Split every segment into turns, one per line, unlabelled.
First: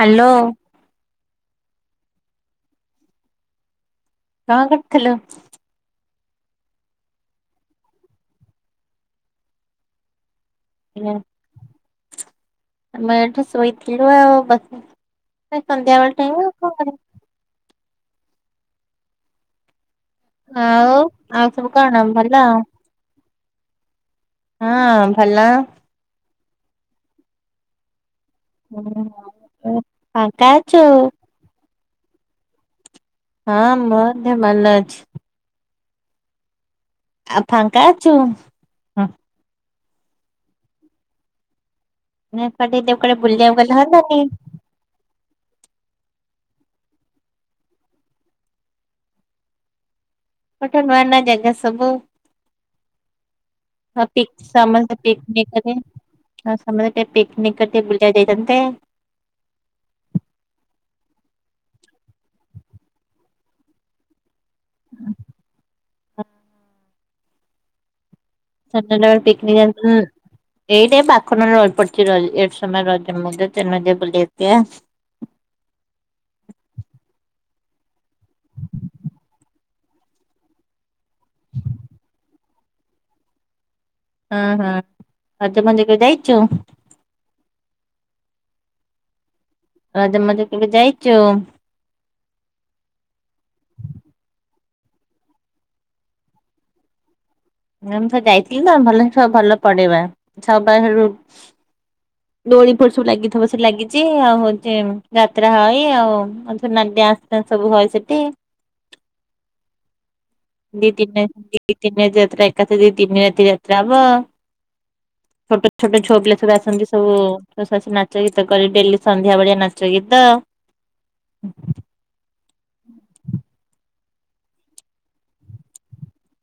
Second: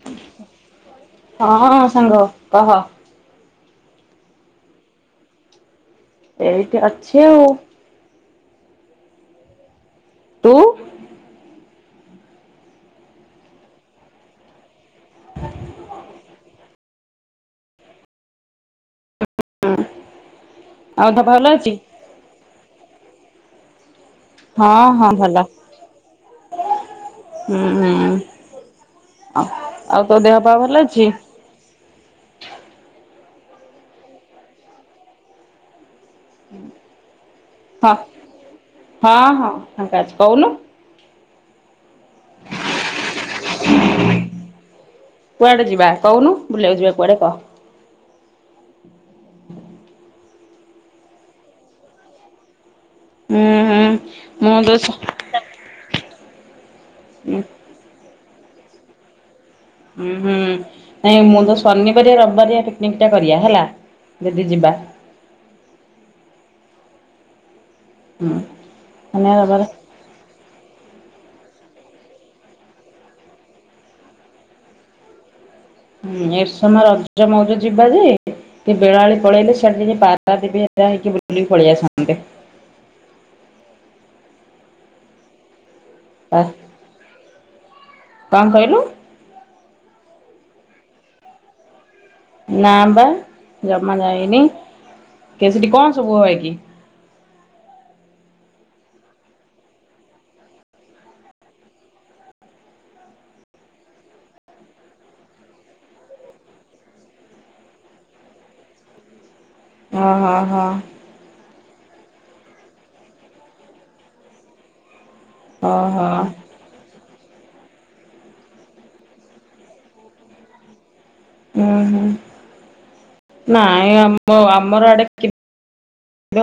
Hello.
ହଁଁ ହଁ ସାଙ୍ଗ କହ।
କଣ କରଥିଲୁ?
ଏଇଠି ଅଛି ଆଉ। ତୁ?
ଆମେ ଏଠୁ ଶୋଇଥିଲୁ ଆଉ ବ ସନ୍ଧ୍ୟାବେଳ ଟାଇମ୍ ଆଉ କଣ କ ଆଉ
ତ ଭଲ
ଆଉ ସବୁ
ଅଛି
କଣ ଭଲ?
ହଁ ହଁ ଭଲ। ହୁଁ ହୁଁ। ଆ
ହୁଁ,
ଆଉ ତୋ ଦେହ
ଫାଙ୍କା
ପା
ଅଛୁ
ଭଲ ଅଛି ନା?
ହଁ ହଁ ଦେହ ଭଲ ଅଛି। ଆଉ ଫାଙ୍କା
ହଁ
ଅଛୁ?
ହଁ ହଁ ଫାଙ୍କା ଅଛି। କହୁନୁ?
ନା ସେଠାଦେ କୁଆଡେ ବୁଲିବାକୁ ଗଲେ ହୁଅନ୍ତାନି? [unintelligible]
କୁଆଡେ ଯିବା କହୁନୁ? ବୁଲିବାକୁ ଯିବା କୁଆଡେ। [inaudible]
ପଠେ ନୂଆ ନୂଆ ଜାଗା ସବୁ
ହୁଁ ହୁଁ
ପିକ
ମୁଁ ତ
ସମସ୍ତେ ପି କେତେଦିନ ସମସ୍ତେ ଟିକେ
ହୁଁ
ପିକିନିକ୍ ଟିକେ ବୁଲିବା ଯାଇଥାନ୍ତେ।
ଉୁଁ ହୁଁ ନାଇଁ ମୁଁ ତ ଶନିବାରିଆ ରବିବାରିଆ ପିକନିକ୍ ଟା କରିବା ହେଲା। ଯଦି ଯିବା [unintelligible] ହୁଁ
ସର
ଶନିବାର
ପିକନିକ
ରବିବାର
ଯଁ [unintelligible] ଏଇଟ ବାଖନରେ ରହି ପଡିଛି ଏଠ ସମୟ ରଜ ମୁନ ବ [unintelligible]
ଏର୍ସମା ରଜ ମଉଜ ଯିବା ଯେ କି ବେଳାବେଳି ପଳେଇଲେ ସିଆଡେ ଟିକେ ପାର୍କ ହେଇ କି ବୁଲିକି ପଳିଆସନ୍ତେ।
ହଁ ହଁ ଆ ମଞଜକୁ ଯାଇ [unintelligible]
ଆ କଣ କହିଲୁ?
ରଜ ମଜ କେବେ ଯାଇଛୁ?
ନାଁ ବା ଜମା ଯାାଇନି। କେ ସେଠି କଣ ସବୁ ହ ଏ?
ମୁଁ ତ ଯାଇଥିଲି ତମେ ଭଲ ଭଲ ପଢେଇବା ସ ବାରୁ ଦୋଳି ଫୋଳି ସବୁ ଲାଗିଥିବ ସେ ଲାଗିଛି ଆଉ ହଉଛି ଯାତ୍ରା ହଇ ଆଉ ସବୁ ହଏ ସେଠି
ଓହୋ ହୋ
ଦି ତିନ ନି ଯାତ୍ରା ଏକାଥରେ ତିନି ରାତି ଯାତ୍ରାହବ। ଛୋଟ ଛୋଟ
ଓହୋ।
ଛୁଆପିଲା ସବୁ ଆସନ୍ତି। ହୋ ସବୁ ନାଚ ଗୀତ କରେ ଡେଲି ସନ୍ଧ୍ୟା ଭଳିଆ ନାଚ ଗୀତ।
ହୁଁ ହୁଁ ନାଇଁ ଆମ ଆମର ଆଡେ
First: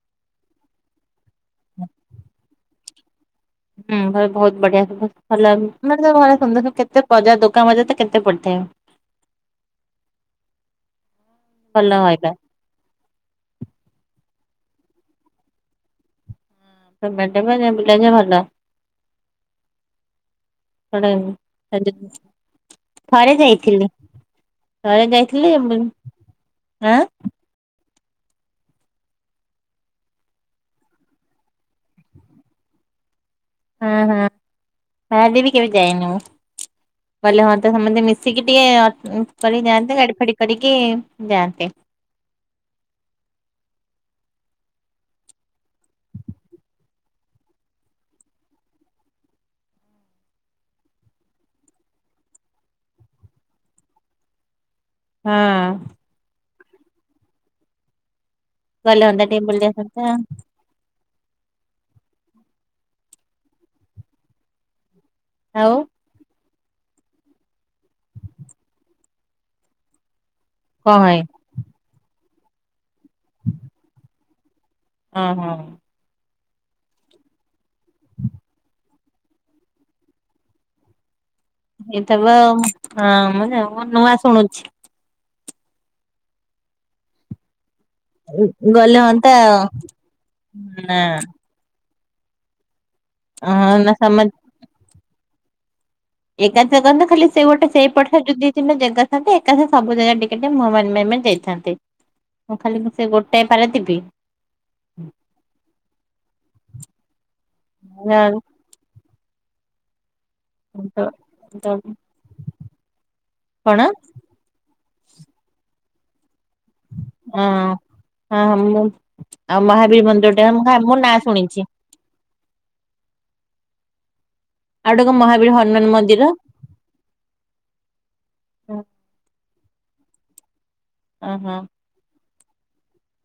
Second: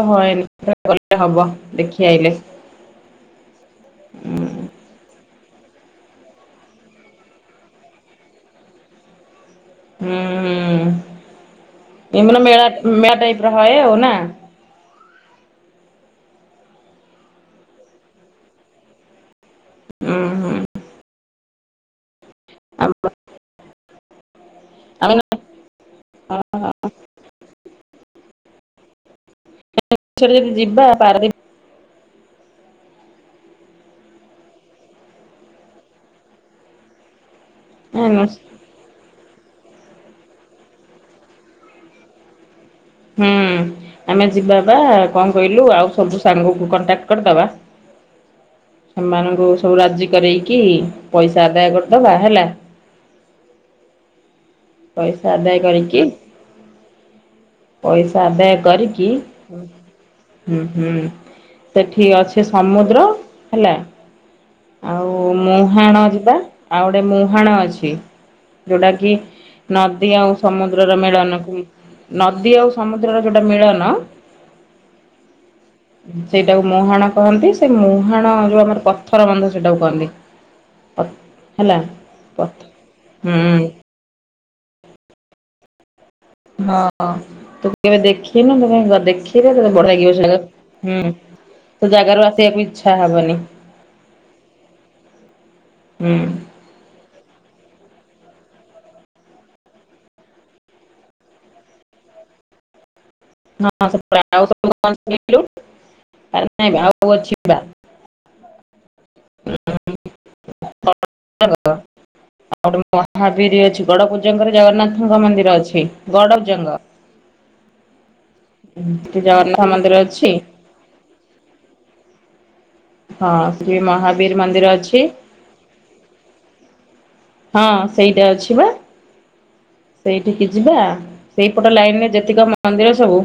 ହଏନି ଗଲେ ହବ ଦେଖି ଆଇଲେ।
ହୁଁ ବହୁତ ବଢିଆ। ଭଲ ମାନେ ଭଲ ସୁନ୍ଦର କେତେ ବଜାର ଦୋକାନ ବଜାର ତ କେତେ ପଡ଼ିଥାଏ।
ହୁଁ ହୁଁ
ଭଲ ହଇବା
ଏମାନେ ମେଳା ମେଳା ଟାଇପ୍ ର ହଏ ଆଉ ନା?
ତମେ ବୁଲ ଯେ ଭଲ [unintelligible]
ଉଁ ହୁଁ।
ପ [inaudible] ଥରେ ଯାଇଥିଲି ଥରେ
ଆମେ
ଯାଇଥିଲି। ଆଁ
ଟ ଯଦ ଯିବା ପାର [unintelligible]
ହଁ ହଁ ପାରାଦୀପ ବି କେବେ ଯାଇନି ମୁଁ ଗଲେ ହ ସମସ୍ତେ
ପାରାଦୀପ
ମିଶିକି ଟିକେ କରିକି ଯାଆନ୍ତେ ଗାଡି ଫାଡି କରିକି ଯାଆନ୍ତେ।
ହୁଁ। ଆମେ ଯିବା ବା କଣ କହିଲୁ ଆଉ ସବୁ ସାଙ୍ଗକୁ କଣ୍ଟାକ୍ଟ କରିଦବା। ସେମାନଙ୍କୁ ସବୁ ରାଜି କରରେଇକି ପଇସା ଆଦାୟ କରିଦବା ହେଲା? ପଇସା
ହଁ
ଆଦାୟ କରିକି ପଇସା ଆଦାୟ
ଗଲେ
କରିକି
ହନ୍ତା ଟିକେ ବୁଲି ଆସନ୍ତା
ହୁଁ ହୁଁ। ସେଠି ଅଛି ସମୁଦ୍ର ହେଲା? ଆଉ
ଆଉ
ମୁହାଣ ଯିବା। ଆଉ ଗୋଟେ ମୁହାଣ ଅଛି ଯୋଉଟା କିି ନଦୀ ଆଉ ସମୁଦ୍ରର
କଣ ହଏ
ମିଳନକୁ ନଦୀ ଆଉ ସମୁଦ୍ରର ଯୋଉଟା ମିଳନ।
ହଁ ହଁ।
ସେଇଟାକୁ ମୁହାଣ କହନ୍ତି ସେ ମୁହାଣ ଯୋଉ ଆମର ପଥର ବନ୍ଧ ସେଇଟାକୁ କୁହନ୍ତି। ହଁ।
ଏଇତ ବା ହଁ ନୂଆ ଶୁଣୁଛି।
ହଁ ଅ। କେବେ ଦେଖି ନା
ଗଲେ ହନ୍ତା
ଦେଖି
ଆଉ।
ବଢିଆ ଲାଗିବ ସେ ଜାଗା
ନା
ହୁଁ। ତ ଜାଗାରୁ ଆସିବାକୁ ଇଛା ହବନି
ହଁ ନା ସମ
ହୁଁ।
ଏକା ଜା ଖାଲି ସେଇ ଗୋଟେ ସେଇ ପ ଯ ଦି ତିନି ଜାଗାଥାନ୍ତା ଏକା ସବୁ ଜାଗା ଟିକେ ଟିକେ ମୁହଁ ମାରି ମାରି ଯାଇଥାନ୍ତେ। ଥାନ୍ତି ମୁଁ ଖାଲି ସେ ଗୋଟେ
[unintelligible] ନାଇଁ ଆଉ ଅଛି ବା। ଆଉ ଗୋଟେ [unintelligible] ମହାବିର
କଣ
ଅଛି ଗଡପ ଜଙ୍ଗରେ ଜଗନ୍ନାଥଙ୍କ ମନ୍ଦିର ଅଛି ଗଡବ ଜଙ୍ଗ।
ହଁ ହଁ ହ ମୁଁ
ସେଠି
ଆଉ
ଜଗନ୍ନାଥ
ମହାବୀର
ଅଛି
ମନ୍ଦିର ଟେ ମୁ ମୋ ନାଁ ଶୁଣିଛି।
ହଁ ଶ୍ରୀ ମହା ବି ମନ୍ଦିର ଅ
ଆଉ ଗୋଟେ କଣ ମହାବୀର ହନୁମାନ ମନ୍ଦିର?
ହଁ ସେଇଟା ଅଛି ବା ସେଇଠିକି ଯିବା
ଓହୋ
ସେଇପଟ ଲାଇନ ରେ ଯେତିକ ମନ୍ଦିର ସବୁ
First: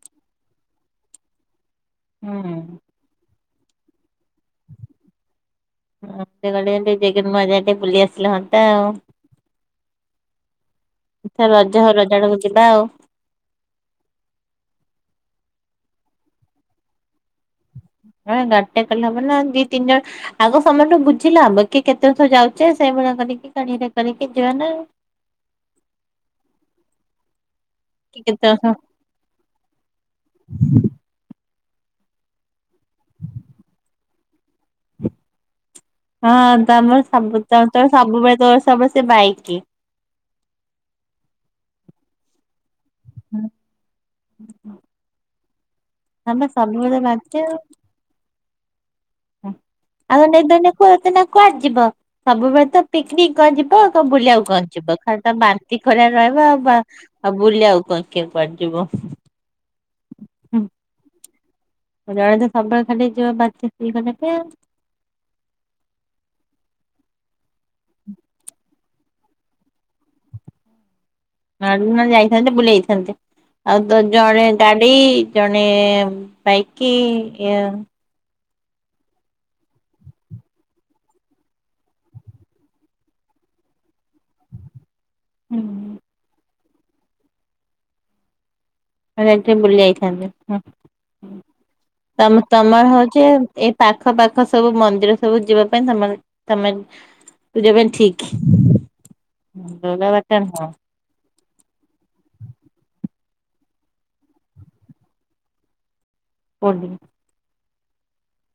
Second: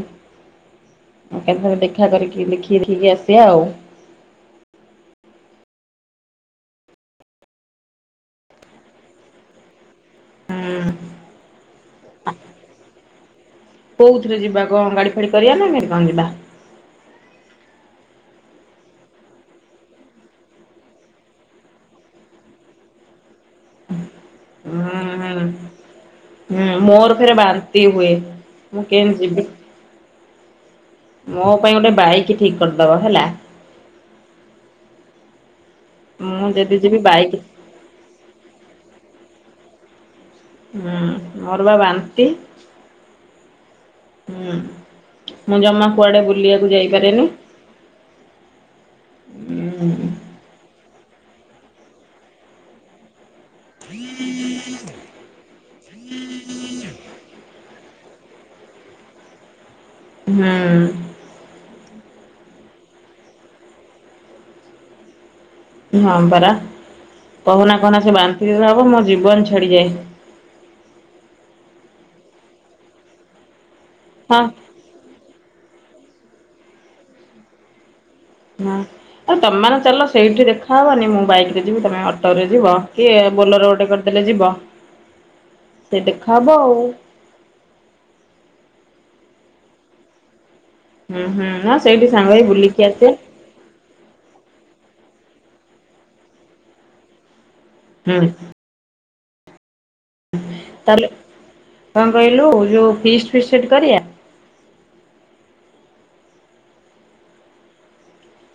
ଆ କେତେଥରେ ଦେଖା କରିକି ଦେଖି ଦେଖିକି ଆସିବା ଆଉ।
[unintelligible] ମଝିରେ ଟେ ବୁଲି ଆସିଲା ହନ୍ତା ଆଉ।
ହୁଁ।
ଏ ରଜ ହଉ ରଜା ଆଡାକୁ ଯିବା ଆଉ।
କୋଉଥିରେ ଯିବା କଣ ଗାଡି ଫାଡି କରିବା ନା କେମିତି କଣ ଯିବା?
ହଁ ଗାଡ଼ିଟିଏ କଲେ ହବ ନାଁ ଦି ତିନି ଜଣ ଆଗ ସମସ୍ତଠୁ ବୁଝିଲେ ହବ କିଏ କେତେ ବର୍ଷ ଯାଉଛେ ସେଇଭଳିଆ କରିକି କରିିକି ଯିବା
ହୁଁ
ନାଇଁ
ହୁଁ ମୋର ଫେରେ ବାନ୍ତି ହୁଏ
କିଏ କେତେ
ମୁଁ କେମତି ଯିବି?
ହୁଁ।
ମୋ ପାଇଁ ଗୋଟେ ବାଇକ୍ ଠିକ କରିଦବ ହେଲା? ମୁଁ
ହଁ
ଯଦି
ତମର
ଯିବି ବାଇକ୍
ସବୁ ତ ତୋ ସବୁବେଳେ ତୋର ସବୁଳେ ସେ ବାଇକ କି
ହୁଁ ମୋର ବା ବାନ୍ତି। ହୁଁ ମୁଁ ଜମା କୁଆଡେ
ଆମେ
ବୁଲିବାକୁ
ସବୁବେଳେ
ଯାଇପାରେନି।
ବାଧ୍ୟ ଆଉଦ କୁହ ନା କୁଆଡେ ଯିବ ସବୁବେଳେ ତ ପିକନିକ କ ଯିବ କ କଣ ବୁଲିବାକୁ କହି ଯିବ ଖା ତା ବାନ୍ତି ଖରିଆ ରହିବ ଵା ଆଉ ଆଉ ବୁଲି ଆଉ କଣ କିଏ ଯିବ।
ହୁଁ।
ଜଣେ ତ ସବଳ ଖାଲି ଯିବ ବା [unintelligible]
ହଁ ପରା। କହନା କହନା ସେ ବାନ୍ତି ଯେବେ ହବ ମୋ ଜୀବନ ଛଡିଯାଏ।
ହାଡୁନ ଯାଇଥାନ୍ତେ ବୁଲେଇଥାନ୍ତେ। ଆଉ ତ ଜଣେ
ହଁ
ଗାଡି ସେଇ ଜଣେ ବାଇକି
ନାଁ ଆରେ ତମେ ଚାଲ ସେଇଠି ଦେଖାହବନି, ମୁଁ ବାଇକ ରେ ଯିବି, ତମେ ଅଟୋ ରେ ଯିବ, କି ବୋଲେର ଗୋଟେ କରିଦେଲେ ଯିବ।
[inaudible]
ସେ ଦେଖା ହବ ଆଓ।
ମାନେ ଏ ଟେ ବୁଲି ଯାଇଥାନ୍ତନ୍ତି [unintelligible]
ହୁଁ ହୁଁ, ହଁ ସେଇଠି ସାଙ୍ଗ ହେଇକି ବୁଲିକି ଆସିବା।
ହଉଛି ଏଇ ପାଖ ପାଖ ସବୁ ମନ୍ଦିର ସବୁ ଯିବା ପାଇଁ ତମେ, ତମେ ତୁ ଯେବେ ଠିକ
ହୁଁ
[unintelligible]
ତାହେଲେ, କଣ କହିଲୁ, ଯୋଉ ଫିଷ୍ଟ ଫିଷ୍ଟ ସେଠି କରିବା?
ପର୍ ଦିନ।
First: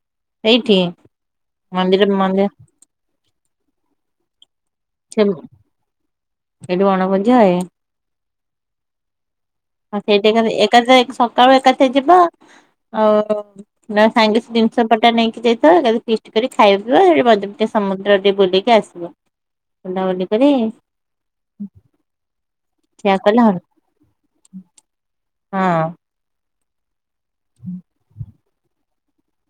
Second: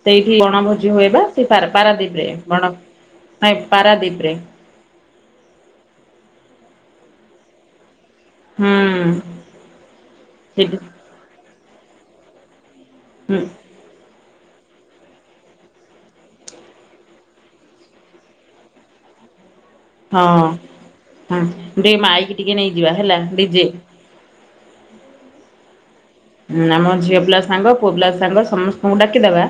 ସେଇଠି
ଏଇଠି
ବଣଭୋଜି ହୁଏ ବା। ସେଇ ପାରା
ମନ୍ଦିର
ପାରାଦୀପରେ
ମନ୍ଦିର
ବଣ ନାଇ ପାରାଦୀପରେ।
ଲ ଏଠୁ ଆଣ ବଜାଏ [unintelligible]
ହୁଁ।
ଆଉ ସେଇଠି ଏକାଥେ,
ସେଠି
ଏକାଥେ ସକାଳୁ ଏକାଥେ ଯିବା ଆଉ
ହୁଁ
ନ ସାଙ୍ଗେ ସେ ଜିନିଷ ପଟା ନେଇକି ଯାଇଥିବ, ଏକାଥରେ ଫିଷ୍ଟ କରିକି ଖାଇବ ପିବ ସେଠି ବ ସମୁଦ୍ର ଟିକେ ବୁଲିକି ଆସିବ। [inaudible]
ହଁ। ହୁଁ ଦେ ମାଈକି ଟିକେ ନେଇଯିବା ହେଲା ଡିଜେ।
ହଁ।
ହଁ ଆମ ଝିଅ ପିଲା ସାଙ୍ଗ ପୁଅ ପିଲା ସାଙ୍ଗ ସମସ୍ତେ ଙ୍କୁ ଡାକିଦବା।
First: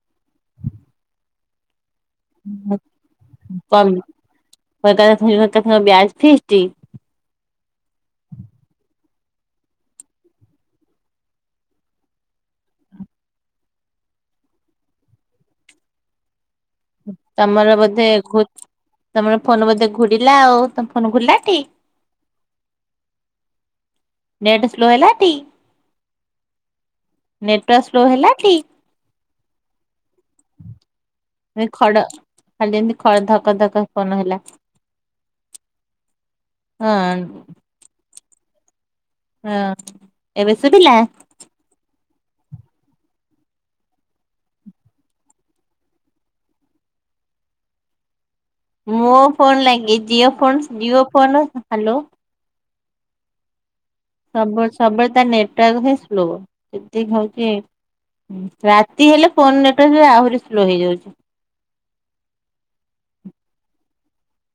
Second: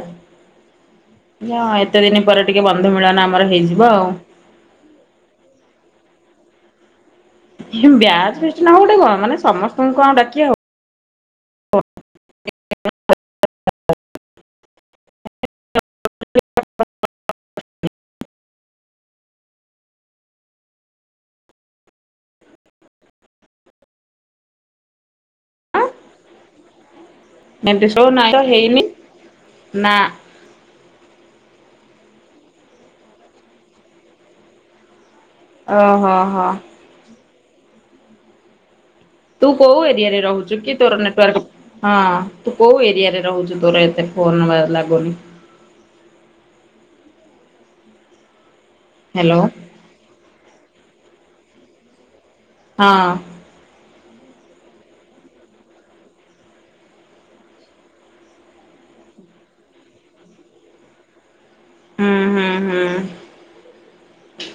ହଁ ଏତେ ଦିନ ପରେ ଟିକେ
ହଁ
ବନ୍ଧୁ ମିଳନ ଆମର ହେଇଯିବ ଆଉ।
[unintelligible] ବ ବ୍ୟାଜ ଫିଷ୍ଟ।
ବ୍ୟାଜ ଫିଷ୍ଟ ନ ଗଟେ କଣ ମାନେ ସମସ୍ତଙ୍କୁ କଣ ଆଉ ଡାକିି ହବ?
ତମର ବୋଧେ ଖୁ ତମର ଫୋନ ବୋଧେ ଘୁରିଲା ଆଉ, ତମ ଫୋନ ଘୁରିଲାଟି? ନେଟ ସ୍ଲୋ ହେଲାଟି?
ନେଟ ସ୍ଲୋ
ହେଲା
ନାଇତ
ଟି
ହେଇନି, ନା।
ଖଡ, ଖାଲି ଏମିତି ଖ ଧକ ଧକ ଫୋନ ହେଲା। [inaudible]
ଓ ହ ହ।
ହଁ।
ତୁ
ହଁ
କୋଉ ଏରିଆରେ
ଏବେ
ରହୁଛୁ କି,
ଶୁଭିଲା?
ତୋର ନେଟୱାର୍କ୍ ହଁ, ତୁ କୋଉ ଏରିଆରେ ରହୁଛୁ ତୋର ଏତେ ଫୋନ ଲାଗୁନି।
ମୋ
ହ୍ୟାଲୋ
ଫୋନ୍ ଲାଗେ, Jio phone Jio phone, hello.
ହଁ।
ସବୁ ସବୁବେଳେ ତା ନେଟୱାର୍କ ହିଁ ସ୍ଲୋ, ସେତିକି ହଉଛି। ରାତି ହେଲେ ଫୋନ ନେଟୱାର୍କ ଆହୁରି ସ୍ଲୋ ହେଇଯାଉଛି।
ହୁଁ ହୁଁ ହୁଁ।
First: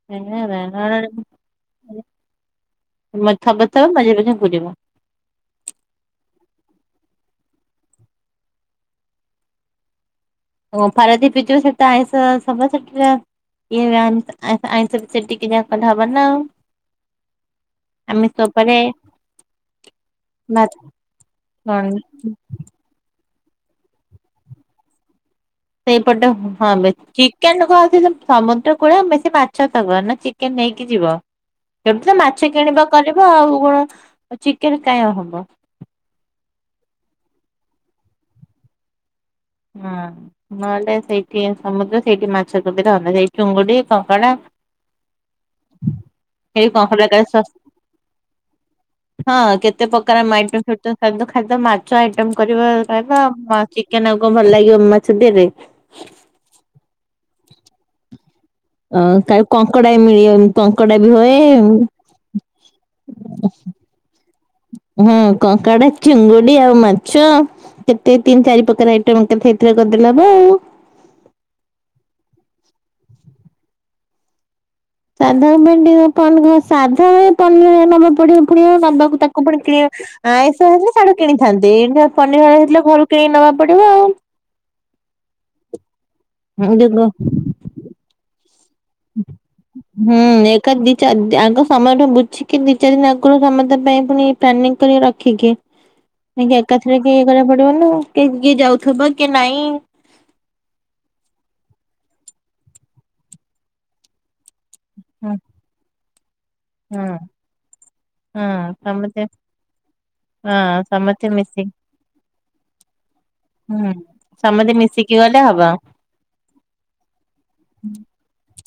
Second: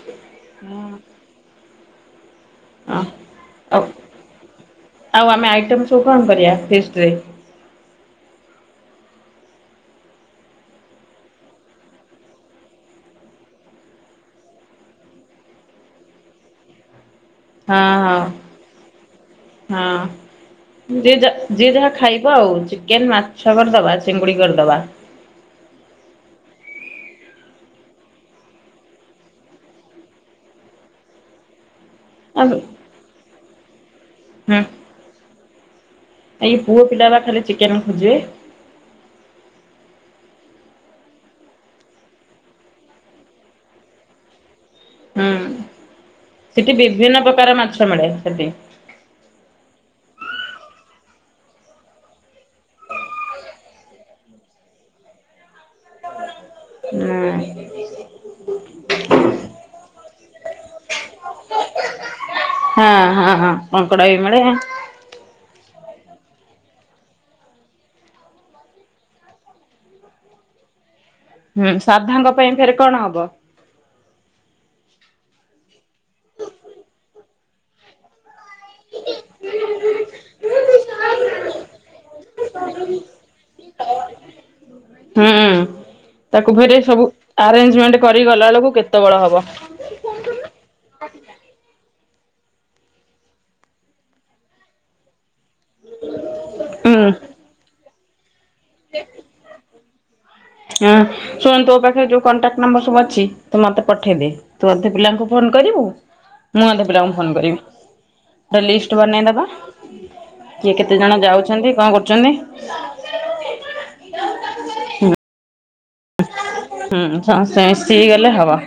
[unintelligible] ଥବଥବ
ଅ ଆଉ
ମଝିରେ ମଝିରେ ଘୁରିବ।
ଆଉ ଆମେ ଆଇଟମ ସବୁ କଣ କରିବା, ଫିଷ୍ଟରେ।
ଓ ପାରଦିପ ପିଜ ସେ ତ ଆଇଁଷ ସବ ସେଠ ଏ ଆଟି ଯ କଢବ ନା [unintelligible]
ହଁ ହଁ
ଆମେ [unintelligible]
ହଁ, ଯିଏ ଯାହା ଯିଏ ଯାହା
କଣ
ଖାଇବ ଆଉ। ଚିକେନ୍, ମାଛ କରିଦବା, ଚିଙ୍ଗୁଡ଼ି କରିଦବା।
ସେଇପଟ, ହଁ ବେ ଚିକେନ କ ସମୁଦ୍ର କୂଳ ବେଶି ମାଛ ଥବ ନା ଚିକେନ ନେଇକି ଯିବ। ସେଠୁ ତ ମାଛ
ଆଉ
କିଣିବା କରିବ, ଆଉ କଣ ଚିକେନ କାହିଁ ହବ?
ଆ ପୁଅ ପିଲା ପାଖରେ ଚିକେନ ଖୋଜିବେ।
ହଁ। ନହେଲେ, ସେଇଠି ସମୁଦ୍ର, ସେଇଠି ମାଛ ସୁବିଧା, [unintelligible] ସେଇ ଚୁଙ୍ଗୁଡି କଙ୍କଡା।
ହୁଁ,
ଏଇ
ସେଠି
କଙ୍କଡା
ବିଭିନ୍ନ
କାଳେ
ପ୍ରକାର
ଶସ୍ତା
ମାଛ ମିଳେ ସେଠି।
ହଁ, କେତେ ପ୍ରକାରଇ [unintelligible] ମାଛ ଆଇଟ କରିବା ଖାଇବା ଆଉ ଚିକେନ କ ଭଲ ଲାଗିବ ମ ମାଛ ଧେରେ।
[unintelligible]
ଅ କା କଙ୍କଡା ବି ମିଳିବ କଙ୍କଡା ବି ହୁଏ।
ହଁ, ହଁଁ, କଙ୍କଡା ବି ମିଳେ।
ହଁ, କଙ୍କଡା, ଚିଙ୍ଗୁଡି, ଆଉ ମାଛ। କେତେ ତିନି ଚାରି ପ୍ରକାର ଆଇଟମ କେତେ [unintelligible] ହବ ଆଉ?
ହୁଁ, ସାଧାଙ୍କ ପାଇଁ ଫେର କଣ ହବ?
[unintelligible] ଆଇଁଷ ହେଇଥିଲା ସାଡେ କିଣିଥାନ୍ତି। ଏ ପନିର ହେଇଥିଲା ଘରୁ କିଣିକି ନବା ପଡିବ ଆଉ।
ହୁଁ, ତାକୁ ଫେର ସବୁ ଆରେଞ୍ଜମେଣ୍ଟ କରି ଗଲାବେେଳକୁ କେତେ ବଳ ହବ?
ହୁଁ, ଏକା ଦି ଚାରି ଆଗ ସମୟଠୁ ବୁଝିକି ଦି ଚାରି ଦିନ ଆଗରୁ ସମୟ ପାଇଁ ପୁଣି ପ୍ଲାନିଂ କରି ରଖିକି। କାଇଁକି
ହୁଁ।
ଏକାଥରେ କି ଇଏ କରିବାକୁ ପଡିବନ, କି କିଏ ଯାଉଥିବ କି ନାଇଁ?
ହଁ, ଶୁଣନ୍ତୁ ତୋ ପାଖରେ ଯୋଉ କଣ୍ଟାକ୍ଟ ନମ୍ବର ସବୁ ଅଛି। ତ ମତେ ପଠେଇଦି। ତୁ ଅଧେ ପିଲାଙ୍କୁ
ହୁଁ
ଫୋନ୍ କରିବୁ। ମୁଁ ଅଧେ
ହୁଁ
ପିଲାଙ୍କୁ ଫୋନ କରିବି।
ହୁଁ
ଗୋଟେ ଲିଷ୍ଟ
ସମସ୍ତେ
ବନେଇଦବା।
ହଁ
କିଏ କେତେ ଜଣ
ସମସ୍ତେ ମିଶିକି
ଯାଉଛନ୍ତି କଣ କରୁଛନ୍ତି?
ହୁଁ, ସମସ୍ତେ ମିଶିକି ଗଲେ ହବ।
ହୁଁ, ସମସ୍ତେ ମିଶିକି ଗଲେ ହବ।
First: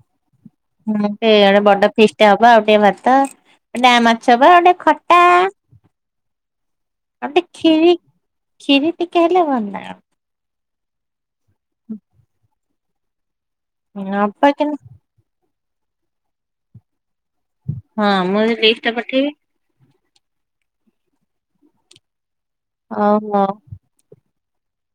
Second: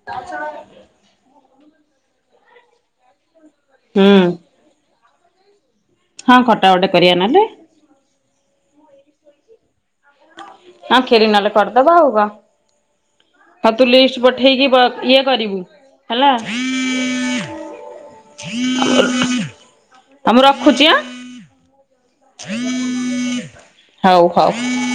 [inaudible]
ହୁଁ, ସେ ଆଡ଼େ ବଡ ଫିଷ୍ଟ ହବ। ଆଉ ଟିକେ ଭାତ, ଡାଁ
ହୁଁ
ମାଛ ହବ, ଆଉ ଟିକେ ଖ
ହଁ ଖଟା ଗୋଟେ କରିବା ନହେଲେ
ଆଉ ଖିରି ଖିରି ଟିକେ ହେଲେ ଭଲ।
ହଁ, କ୍ଷୀରୀ ନ ହେଲେ କରିଦବା ହଉ କଣ? ହଉ ତୁ ଲିଷ୍ଟ
ହବ କି
ପଠେଇକି ବା ଇଏ କରିବୁ ହେଲା। [unintelligible]
ହଁ, ମୁଁ ଲିଷ୍ଟ ଟା ପଠେଇବି।
ହଁ, ମୁଁ ରଖୁଛି ଆଁ। [unintelligible]
ହଉ ହୋ।
ହଉ ହଉ।